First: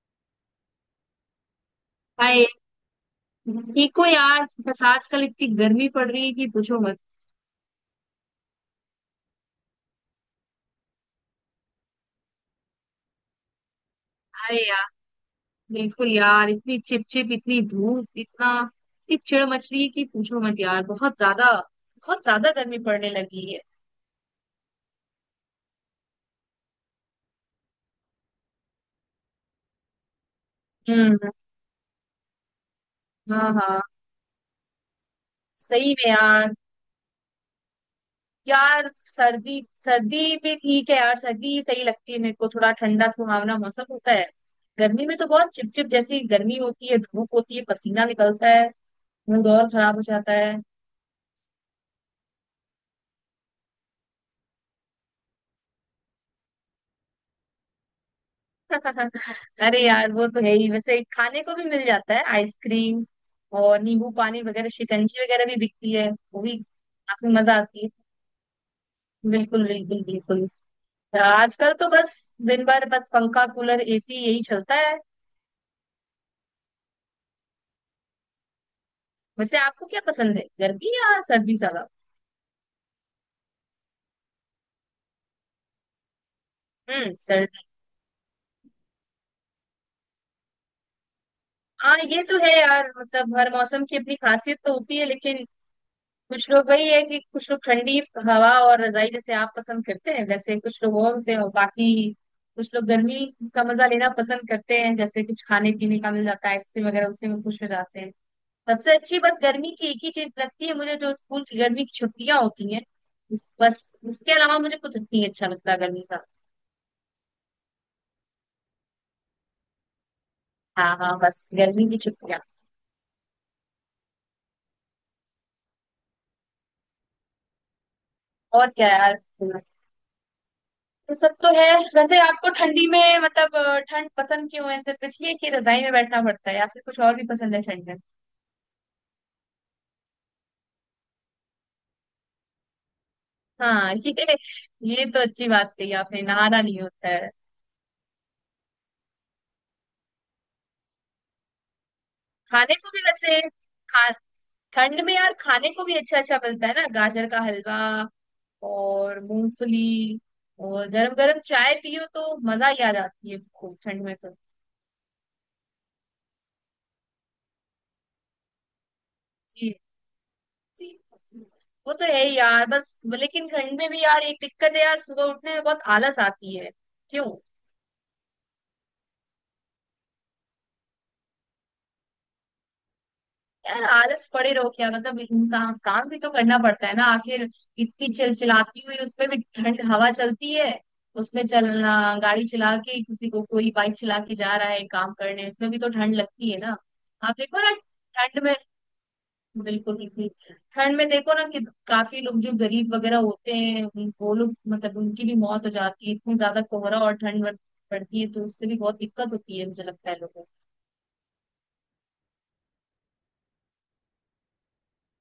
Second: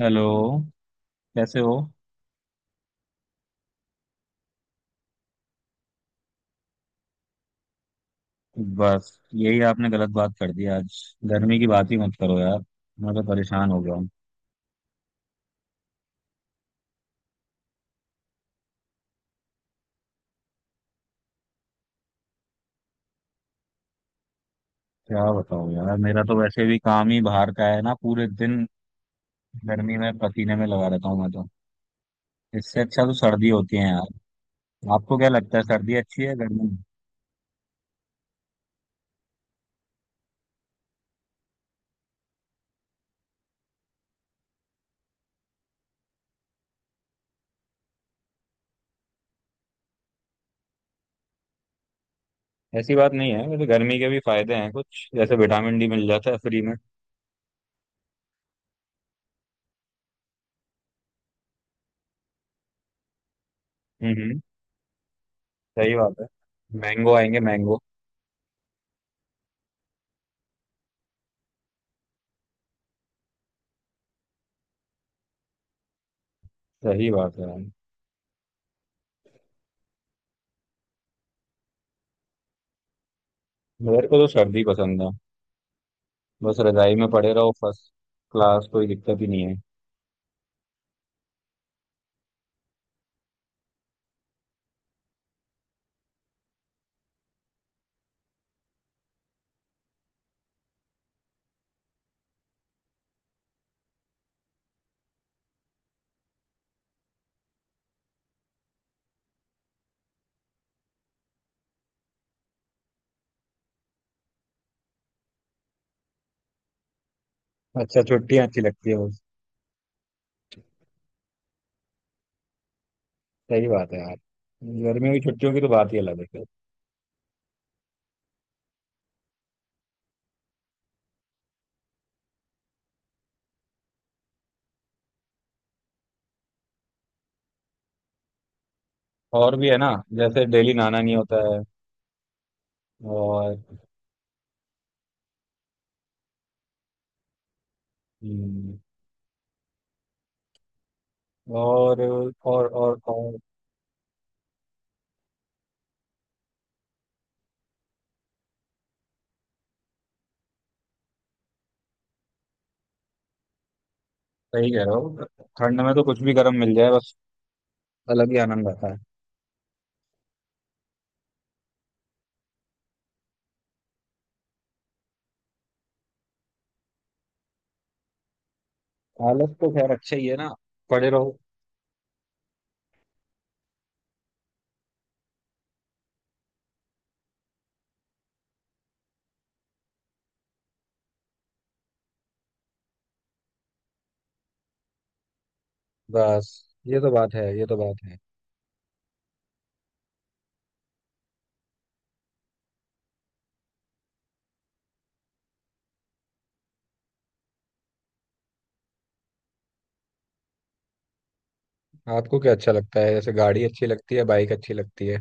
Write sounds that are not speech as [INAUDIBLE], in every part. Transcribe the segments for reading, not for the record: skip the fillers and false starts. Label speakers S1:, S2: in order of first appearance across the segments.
S1: Hello. कैसे हो?
S2: Hi. ठीक हो यार? बस आजकल इतनी गर्मी पड़ रही है कि पूछो मत।
S1: बस यही आपने गलत बात कर दी आज। गर्मी की बात ही मत करो यार। मैं तो परेशान हो गया हूँ।
S2: अरे यार, बिल्कुल यार, इतनी चिपचिप, इतनी धूप, इतना, इतनी चिड़ मच रही है कि पूछो मत यार, बहुत ज्यादा, बहुत ज्यादा गर्मी पड़ने लगी है।
S1: क्या बताऊँ यार, मेरा तो वैसे भी काम ही बाहर का है ना। पूरे दिन गर्मी में पसीने में लगा रहता हूँ
S2: हम्म।
S1: मैं तो। इससे अच्छा तो सर्दी
S2: हाँ
S1: होती
S2: हाँ।
S1: है यार। आपको क्या लगता है,
S2: सही
S1: सर्दी
S2: में
S1: अच्छी है
S2: यार,
S1: गर्मी?
S2: यार सर्दी सर्दी में ठीक है यार, सर्दी सही लगती है मेरे को, थोड़ा ठंडा सुहावना मौसम होता है। गर्मी में तो बहुत चिपचिप जैसी गर्मी होती है, धूप होती है, पसीना निकलता है, मूड और खराब हो जाता है।
S1: ऐसी बात नहीं है, वैसे गर्मी के भी फायदे हैं कुछ। जैसे विटामिन डी मिल जाता है फ्री में।
S2: अरे यार, वो तो है ही, वैसे खाने को भी मिल जाता है आइसक्रीम और नींबू
S1: हम्म, हम्म।
S2: पानी वगैरह, शिकंजी वगैरह भी बिकती
S1: सही
S2: है,
S1: बात है।
S2: वो भी
S1: मैंगो
S2: काफी
S1: आएंगे,
S2: मजा
S1: मैंगो।
S2: आती है। बिल्कुल बिल्कुल बिल्कुल। तो आजकल तो बस दिन भर बस पंखा कूलर एसी यही चलता है।
S1: सही बात है यार।
S2: वैसे आपको क्या पसंद है, गर्मी या सर्दी ज्यादा?
S1: मेरे को तो सर्दी पसंद है। बस रजाई में
S2: हम्म,
S1: पड़े रहो,
S2: सर्दी।
S1: फर्स्ट क्लास, कोई दिक्कत ही नहीं है।
S2: हाँ ये तो है यार, मतलब हर मौसम की अपनी खासियत तो होती है, लेकिन कुछ लोग वही है कि कुछ लोग ठंडी हवा और रजाई जैसे आप पसंद करते हैं वैसे, कुछ लोग और होते हैं, और बाकी कुछ लोग गर्मी का मजा लेना पसंद करते हैं, जैसे कुछ खाने पीने का मिल जाता है आइसक्रीम वगैरह, उसी में खुश हो जाते हैं। सबसे अच्छी बस गर्मी की एक ही चीज लगती है मुझे, जो स्कूल की गर्मी की छुट्टियां होती हैं। बस उसके अलावा मुझे कुछ नहीं अच्छा लगता गर्मी का।
S1: अच्छा, छुट्टियां अच्छी लगती है वो।
S2: हाँ हाँ, बस गर्मी की छुट्टियां।
S1: सही बात है यार। गर्मियों की छुट्टियों की तो बात ही अलग है फिर।
S2: और क्या यार, ये सब तो है। वैसे आपको ठंडी में मतलब ठंड पसंद क्यों है, सिर्फ इसलिए कि रजाई में बैठना पड़ता है या फिर कुछ और भी पसंद है ठंड में?
S1: और भी है ना। जैसे डेली नहाना नहीं होता है। और
S2: हाँ ये तो अच्छी बात कही आपने, नहाना नहीं होता है।
S1: हम्म, और और
S2: खाने को
S1: और,
S2: भी
S1: और
S2: वैसे, खा ठंड में यार खाने को भी अच्छा अच्छा मिलता है ना, गाजर का हलवा और मूंगफली, और गरम गरम चाय पियो तो मजा ही आ जाती है खूब ठंड में तो।
S1: सही कह रहे हो। ठंड में तो कुछ भी गर्म मिल जाए बस, अलग ही आनंद आता है।
S2: जी जी जी। वो तो है ही यार, बस लेकिन ठंड में भी यार एक दिक्कत है यार, सुबह उठने में बहुत आलस आती है। क्यों?
S1: आलस तो खैर अच्छा ही है ना, पड़े रहो
S2: यार आलस पड़े रहो क्या मतलब, इंसान काम भी तो करना पड़ता है ना आखिर, इतनी चिलचिलाती हुई उसमें भी ठंड हवा चलती है, उसमें चलना, गाड़ी चला के किसी को कोई बाइक चला के जा रहा है काम करने, उसमें भी तो ठंड
S1: बस।
S2: लगती है ना।
S1: ये तो बात
S2: आप
S1: है,
S2: देखो
S1: ये
S2: ना,
S1: तो बात है।
S2: ठंड में, बिल्कुल बिल्कुल, ठंड में देखो ना कि काफी लोग जो गरीब वगैरह होते हैं, वो लोग मतलब, उनकी भी मौत हो जाती है, इतनी ज्यादा कोहरा और ठंड पड़ती है तो उससे भी बहुत दिक्कत होती है, मुझे लगता है लोगों को।
S1: आपको क्या अच्छा लगता है, जैसे गाड़ी अच्छी लगती है बाइक अच्छी लगती है?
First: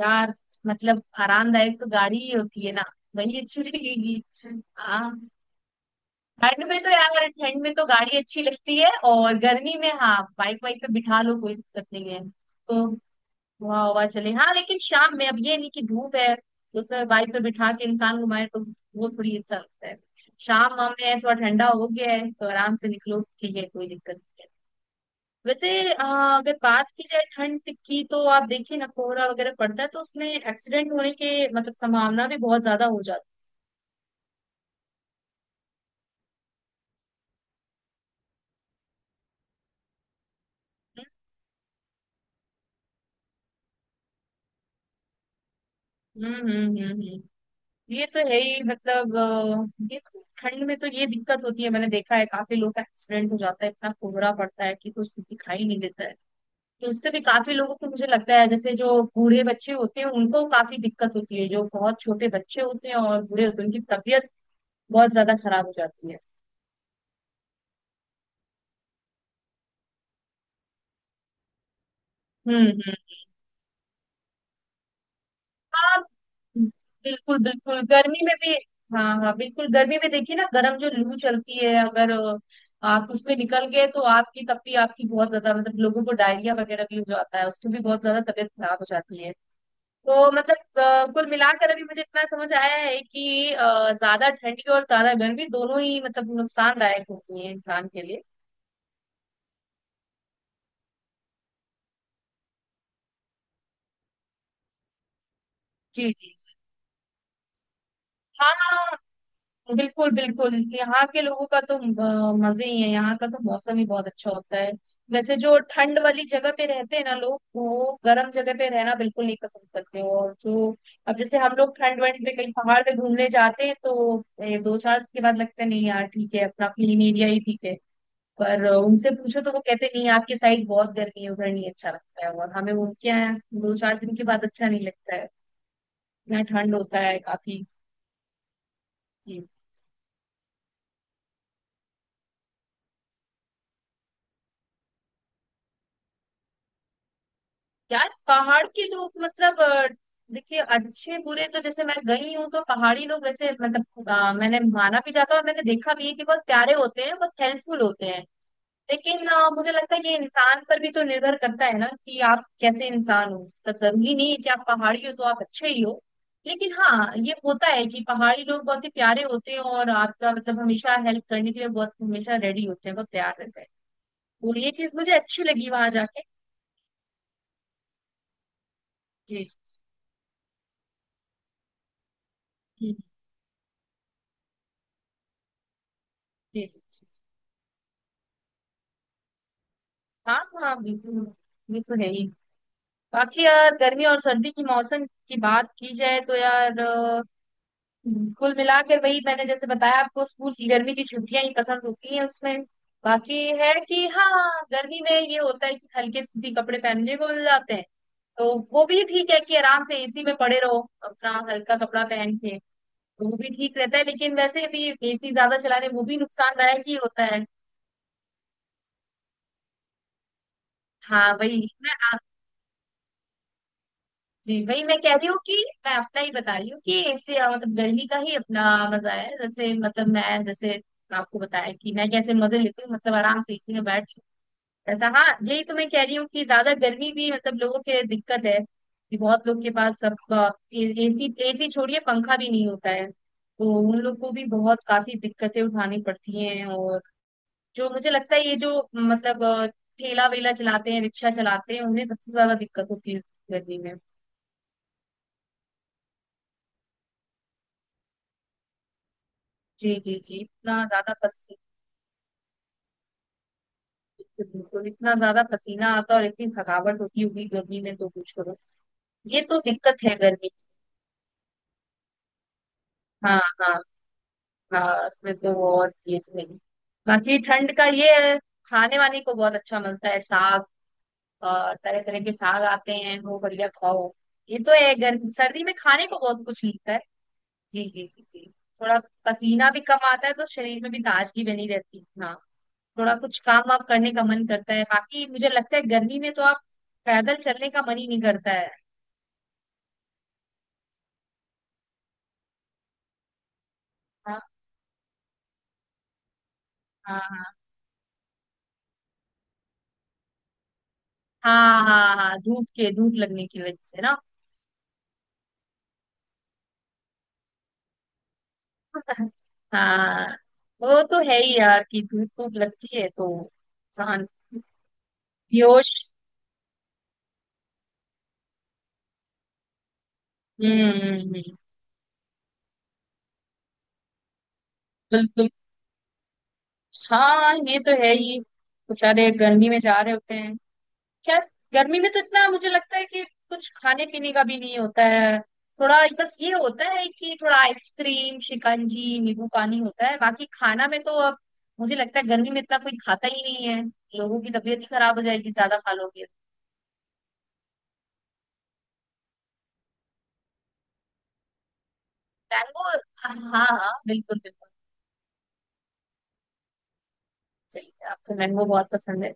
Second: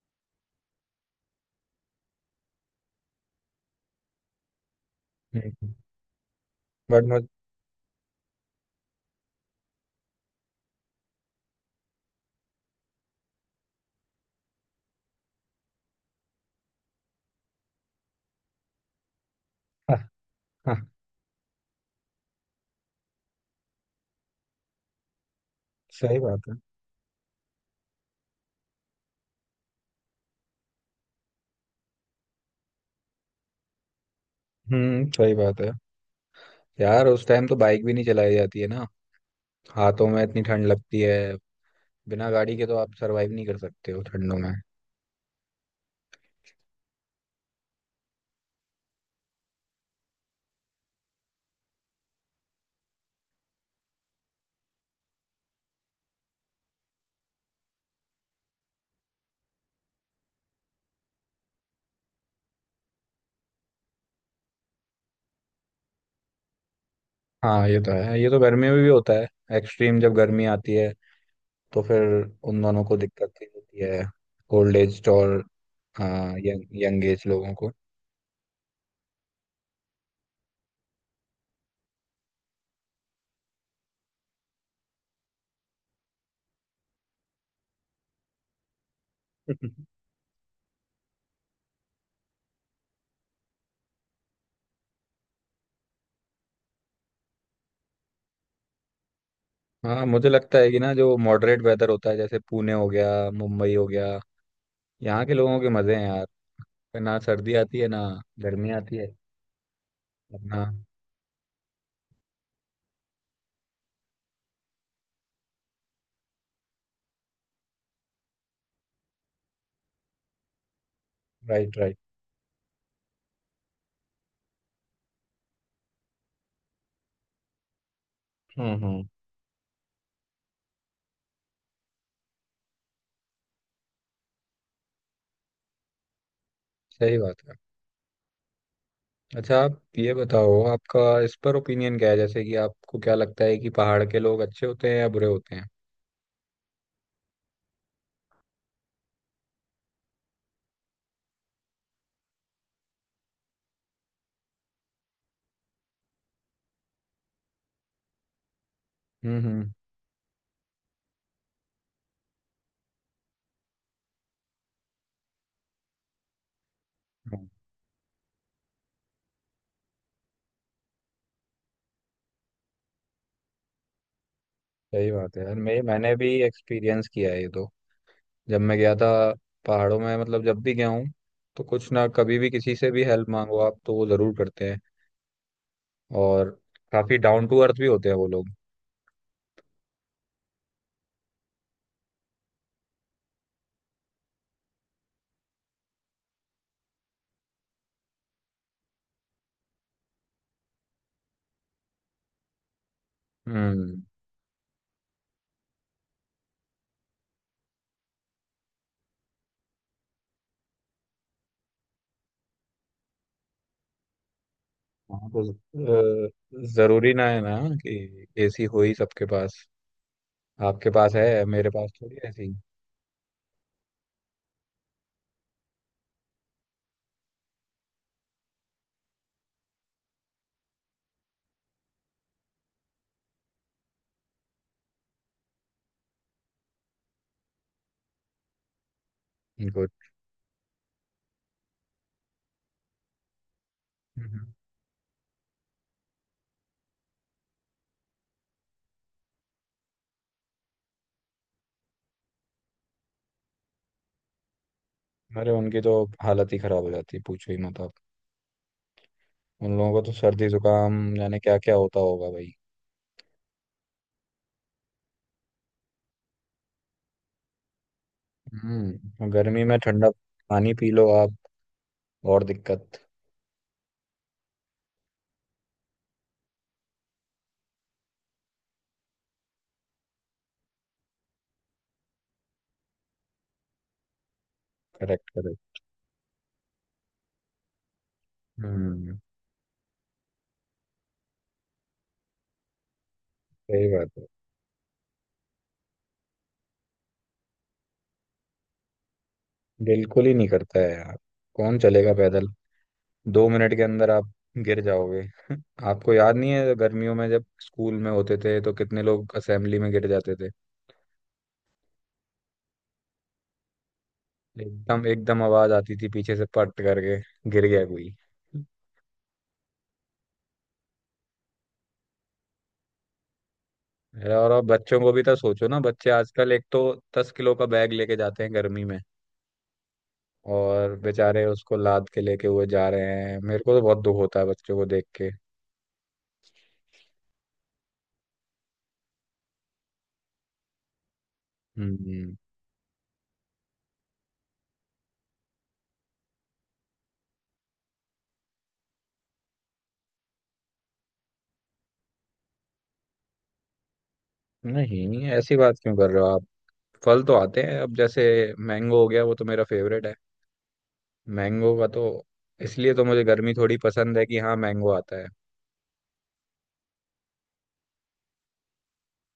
S2: यार मतलब आरामदायक तो गाड़ी ही होती है ना, वही अच्छी लगेगी। हाँ,
S1: हम्म
S2: ठंड में तो
S1: बट
S2: यार,
S1: मुझे
S2: ठंड में तो गाड़ी अच्छी लगती है, और गर्मी में हाँ बाइक वाइक पे बिठा लो कोई दिक्कत नहीं है, तो हवा, हवा चले, हाँ लेकिन शाम में, अब ये नहीं कि धूप है उसमें बाइक पे बिठा के इंसान घुमाए तो, वो थोड़ी अच्छा लगता है। शाम वाम
S1: [LAUGHS]
S2: में थोड़ा ठंडा हो गया है तो आराम से निकलो, ठीक है कोई दिक्कत। वैसे
S1: सही बात है।
S2: अगर बात की जाए ठंड की, तो आप देखिए ना कोहरा वगैरह पड़ता है तो उसमें एक्सीडेंट होने के मतलब संभावना भी बहुत ज्यादा हो जाती
S1: हम्म, सही बात है यार। उस टाइम तो बाइक भी नहीं चलाई जाती है ना। हाथों में इतनी ठंड लगती
S2: है।
S1: है। बिना गाड़ी के तो आप सरवाइव नहीं कर सकते हो ठंडों में।
S2: हम्म। ये तो है ही, मतलब ये तो ठंड में तो ये दिक्कत होती है, मैंने देखा है काफी लोग का एक्सीडेंट हो जाता है, इतना कोहरा पड़ता है कि कुछ दिखाई नहीं देता है, तो उससे भी काफी लोगों को मुझे लगता है जैसे जो बूढ़े बच्चे होते हैं उनको काफी दिक्कत होती है, जो बहुत छोटे बच्चे होते हैं और बूढ़े होते हैं उनकी तबीयत बहुत ज्यादा खराब हो जाती है।
S1: हाँ, ये तो है। ये तो गर्मियों में भी होता है। एक्सट्रीम जब गर्मी आती है तो फिर
S2: हम्म
S1: उन दोनों
S2: हम्म।
S1: को दिक्कत ही होती है। ओल्ड एज और,
S2: हाँ
S1: हाँ, यंग एज
S2: बिल्कुल
S1: लोगों को।
S2: बिल्कुल, गर्मी में भी। हाँ हाँ बिल्कुल, गर्मी में देखिए ना गर्म जो लू चलती है, अगर आप उसमें निकल गए तो आपकी तब भी आपकी बहुत ज्यादा, मतलब लोगों को डायरिया वगैरह भी हो जाता है, उससे भी बहुत ज्यादा तबीयत खराब हो जाती है।
S1: [LAUGHS]
S2: तो मतलब कुल मिलाकर अभी मुझे इतना समझ आया है कि ज्यादा ठंडी और ज्यादा गर्मी दोनों ही मतलब नुकसानदायक होती है इंसान के लिए।
S1: हाँ, मुझे लगता है कि ना, जो मॉडरेट वेदर होता है, जैसे पुणे हो गया मुंबई हो गया, यहाँ के लोगों के मजे
S2: जी
S1: हैं
S2: जी
S1: यार।
S2: जी।
S1: ना सर्दी आती है ना
S2: हाँ
S1: गर्मी आती है।
S2: हाँ। बिल्कुल बिल्कुल,
S1: अपना।
S2: यहाँ के लोगों का तो मजे ही है, यहाँ का तो मौसम ही बहुत अच्छा होता है। वैसे जो ठंड वाली जगह पे रहते हैं ना लोग, वो गर्म जगह पे रहना बिल्कुल नहीं पसंद करते हो। और जो, अब जैसे हम लोग
S1: राइट, राइट।
S2: ठंड वंड पे कहीं पहाड़ पे घूमने जाते हैं तो दो चार दिन के बाद लगता है नहीं यार ठीक है, अपना क्लीन एरिया ही ठीक है। पर
S1: हम्म, हम्म।
S2: उनसे पूछो तो वो कहते हैं, नहीं आपकी साइड बहुत गर्मी है, उधर नहीं अच्छा लगता है, और हमें उनके यहाँ दो चार दिन के बाद अच्छा नहीं लगता है, यहाँ ठंड होता
S1: सही
S2: है
S1: बात है।
S2: काफी।
S1: अच्छा, आप ये बताओ, आपका इस पर ओपिनियन क्या है? जैसे कि आपको क्या लगता है कि पहाड़ के लोग अच्छे होते हैं या बुरे होते हैं?
S2: यार पहाड़ के लोग मतलब देखिए अच्छे बुरे तो, जैसे मैं गई हूँ तो पहाड़ी लोग वैसे मतलब मैंने माना भी जाता है और मैंने देखा भी है कि बहुत प्यारे होते हैं, बहुत हेल्पफुल होते हैं, लेकिन
S1: हम्म, हम्म।
S2: मुझे लगता है ये इंसान पर भी तो निर्भर करता है ना, कि आप कैसे इंसान हो, मतलब जरूरी नहीं है कि आप पहाड़ी हो तो आप अच्छे ही हो। लेकिन हाँ ये
S1: हाँ,
S2: होता है कि पहाड़ी लोग बहुत ही प्यारे होते हैं और आपका मतलब हमेशा हेल्प करने के लिए बहुत हमेशा रेडी होते हैं, बहुत तैयार रहते हैं। और ये चीज
S1: सही
S2: मुझे
S1: बात है
S2: अच्छी
S1: यार।
S2: लगी
S1: मैं
S2: वहां
S1: मैंने
S2: जाके।
S1: भी एक्सपीरियंस किया है ये तो। जब मैं गया था
S2: जी
S1: पहाड़ों में, मतलब जब भी गया हूँ, तो कुछ ना, कभी भी किसी से
S2: जी
S1: भी हेल्प मांगो आप, तो वो जरूर करते हैं। और
S2: जी जी
S1: काफी
S2: जी।
S1: डाउन टू अर्थ भी होते हैं वो लोग।
S2: हाँ हाँ बिल्कुल, ये तो है ही। बाकी यार गर्मी और सर्दी की मौसम की बात की जाए तो यार कुल मिलाकर वही, मैंने जैसे बताया आपको, स्कूल की गर्मी की छुट्टियां ही पसंद होती हैं उसमें। बाकी है
S1: हम्म।
S2: कि हाँ गर्मी में ये होता है कि हल्के सूती कपड़े पहनने को मिल जाते हैं, तो वो भी ठीक है कि आराम से एसी में पड़े रहो अपना हल्का कपड़ा पहन के, तो वो भी ठीक रहता है। लेकिन वैसे भी
S1: हाँ
S2: एसी ज्यादा चलाने वो भी
S1: तो अ,
S2: नुकसानदायक ही
S1: जरूरी
S2: होता
S1: ना है
S2: है।
S1: ना कि एसी हो ही सबके पास। आपके पास
S2: हाँ
S1: है,
S2: वही
S1: मेरे
S2: मैं,
S1: पास थोड़ी है ऐसी।
S2: जी वही मैं कह रही हूँ कि मैं अपना ही बता रही हूँ कि इससे मतलब गर्मी का ही अपना मजा है, जैसे मतलब मैं जैसे आपको बताया कि मैं कैसे मजे लेती हूँ, मतलब आराम से इसी में बैठ, ऐसा, हाँ यही तो मैं कह रही हूँ कि ज्यादा गर्मी भी मतलब लोगों के दिक्कत है कि बहुत लोग के पास सब, एसी एसी छोड़िए पंखा भी नहीं होता है, तो उन लोग को
S1: गुड।
S2: भी बहुत काफी दिक्कतें उठानी पड़ती हैं। और जो मुझे लगता है ये जो मतलब ठेला वेला चलाते हैं, रिक्शा चलाते हैं, उन्हें सबसे ज्यादा दिक्कत होती है गर्मी में।
S1: अरे, उनकी तो हालत ही खराब हो जाती है, पूछो ही मत आप। उन लोगों
S2: जी
S1: को तो
S2: जी जी,
S1: सर्दी
S2: इतना
S1: जुकाम
S2: ज्यादा
S1: जाने क्या
S2: पसीना,
S1: क्या होता होगा भाई।
S2: बिल्कुल इतना ज्यादा पसीना आता और इतनी थकावट होती होगी गर्मी में, तो कुछ करो, ये तो
S1: गर्मी में
S2: दिक्कत
S1: ठंडा
S2: है गर्मी की।
S1: पानी पी लो आप, और दिक्कत,
S2: हाँ हाँ। हाँ, इसमें तो और ये तो नहीं। बाकी ठंड का ये है, खाने वाने को बहुत अच्छा मिलता है, साग, तरह तरह के साग आते हैं, वो बढ़िया खाओ। ये तो है,
S1: करेक्ट,
S2: गर्मी
S1: करे।
S2: सर्दी में खाने को बहुत कुछ मिलता है। जी जी जी जी। थोड़ा
S1: हम्म,
S2: पसीना भी कम आता है तो शरीर में भी ताजगी बनी रहती है, हाँ, थोड़ा कुछ काम वाम
S1: सही बात
S2: करने का
S1: है।
S2: मन करता है। बाकी मुझे लगता है गर्मी में तो आप पैदल चलने का मन ही नहीं करता है।
S1: बिल्कुल ही नहीं करता है यार। कौन चलेगा पैदल? 2 मिनट के अंदर आप
S2: हाँ
S1: गिर जाओगे [LAUGHS] आपको याद नहीं है गर्मियों
S2: हाँ।
S1: में जब
S2: हाँ
S1: स्कूल में होते थे तो कितने लोग असेंबली में गिर जाते थे?
S2: हाँ हाँ, हाँ, धूप के, धूप लगने की वजह से ना।
S1: एकदम, एकदम आवाज आती थी पीछे से, पट करके गिर गया कोई।
S2: हाँ, वो तो है ही यार कि धूप खूब लगती है तो इंसान
S1: अरे, और अब बच्चों को भी तो सोचो ना,
S2: बेहोश।
S1: बच्चे आजकल एक तो 10 किलो का बैग लेके जाते हैं गर्मी में।
S2: हम्म
S1: और
S2: हम्म, हम्म,
S1: बेचारे उसको लाद के लेके हुए जा रहे हैं, मेरे को तो बहुत दुख होता है बच्चों को देख के।
S2: बिल्कुल। हाँ ये तो है ही, बेचारे गर्मी में जा रहे होते हैं। खैर, गर्मी में तो
S1: हम्म।
S2: इतना मुझे लगता है कि कुछ खाने पीने का भी नहीं होता है, थोड़ा बस ये होता है कि थोड़ा आइसक्रीम शिकंजी नींबू पानी होता है, बाकी खाना में तो अब मुझे लगता है गर्मी में इतना कोई खाता ही नहीं है, लोगों की तबीयत ही खराब
S1: नहीं,
S2: हो जाएगी
S1: ऐसी बात
S2: ज्यादा खा
S1: क्यों कर रहे हो
S2: लोगे।
S1: आप? फल तो आते हैं अब, जैसे मैंगो हो गया, वो तो मेरा फेवरेट है। मैंगो का तो,
S2: मैंगो।
S1: इसलिए तो मुझे
S2: हाँ
S1: गर्मी थोड़ी
S2: हाँ
S1: पसंद है
S2: बिल्कुल
S1: कि हाँ,
S2: बिल्कुल,
S1: मैंगो आता है।
S2: सही है आपको मैंगो बहुत पसंद है।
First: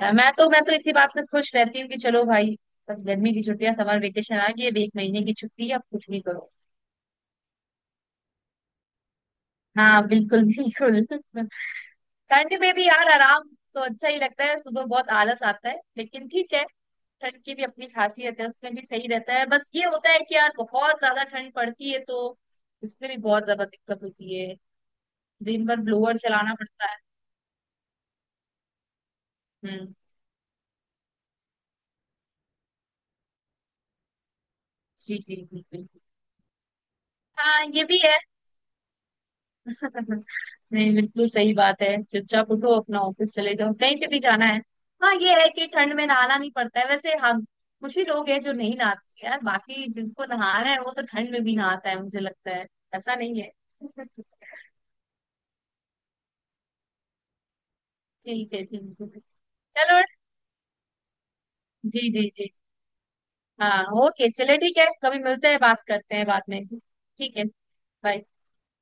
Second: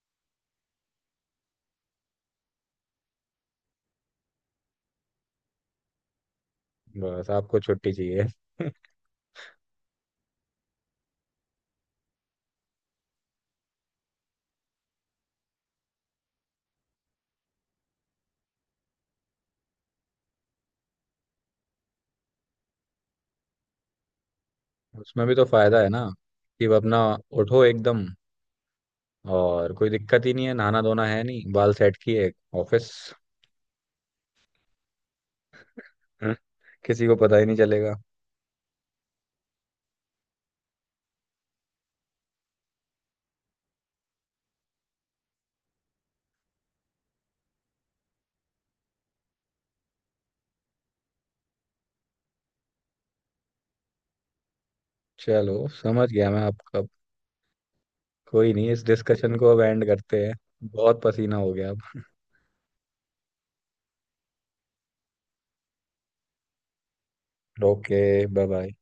S2: मैं तो, मैं तो इसी बात से खुश रहती हूँ कि चलो भाई अब गर्मी की छुट्टियां, समर वेकेशन आ गई है, अब 1 महीने की छुट्टी है अब कुछ भी करो।
S1: बस, आपको छुट्टी चाहिए
S2: हाँ बिल्कुल बिल्कुल [LAUGHS] ठंड में भी यार आराम तो अच्छा ही लगता है, सुबह बहुत आलस आता है लेकिन ठीक है, ठंड की भी अपनी खासियत है, उसमें भी सही रहता है, बस ये होता है कि यार बहुत ज्यादा ठंड पड़ती है तो उसमें भी बहुत ज्यादा दिक्कत होती है,
S1: [LAUGHS] उसमें भी तो
S2: दिन
S1: फायदा
S2: भर
S1: है ना,
S2: ब्लोअर चलाना
S1: कि
S2: पड़ता है।
S1: अपना उठो एकदम और कोई
S2: हम्म।
S1: दिक्कत ही नहीं है। नहाना धोना है नहीं, बाल सेट किए, ऑफिस।
S2: जी जी बिल्कुल।
S1: हम्म। किसी को पता ही नहीं
S2: हाँ ये
S1: चलेगा।
S2: भी है, नहीं बिल्कुल सही बात है, चुपचाप उठो अपना ऑफिस चले जाओ कहीं पे भी जाना है। हाँ ये है कि ठंड में नहाना नहीं पड़ता है वैसे, हम कुछ ही लोग हैं जो नहीं नहाते यार, बाकी जिसको नहाना है वो तो ठंड में भी नहाता है मुझे लगता है, ऐसा नहीं है।
S1: चलो, समझ गया मैं आपका।
S2: ठीक
S1: कोई
S2: है
S1: नहीं, इस
S2: ठीक है,
S1: डिस्कशन को अब एंड
S2: चलो।
S1: करते हैं। बहुत पसीना हो गया
S2: जी
S1: अब
S2: जी जी। हाँ ओके चले, ठीक है कभी मिलते हैं बात करते हैं बाद में, ठीक है।
S1: [LAUGHS] ओके।
S2: bye।
S1: Bye bye.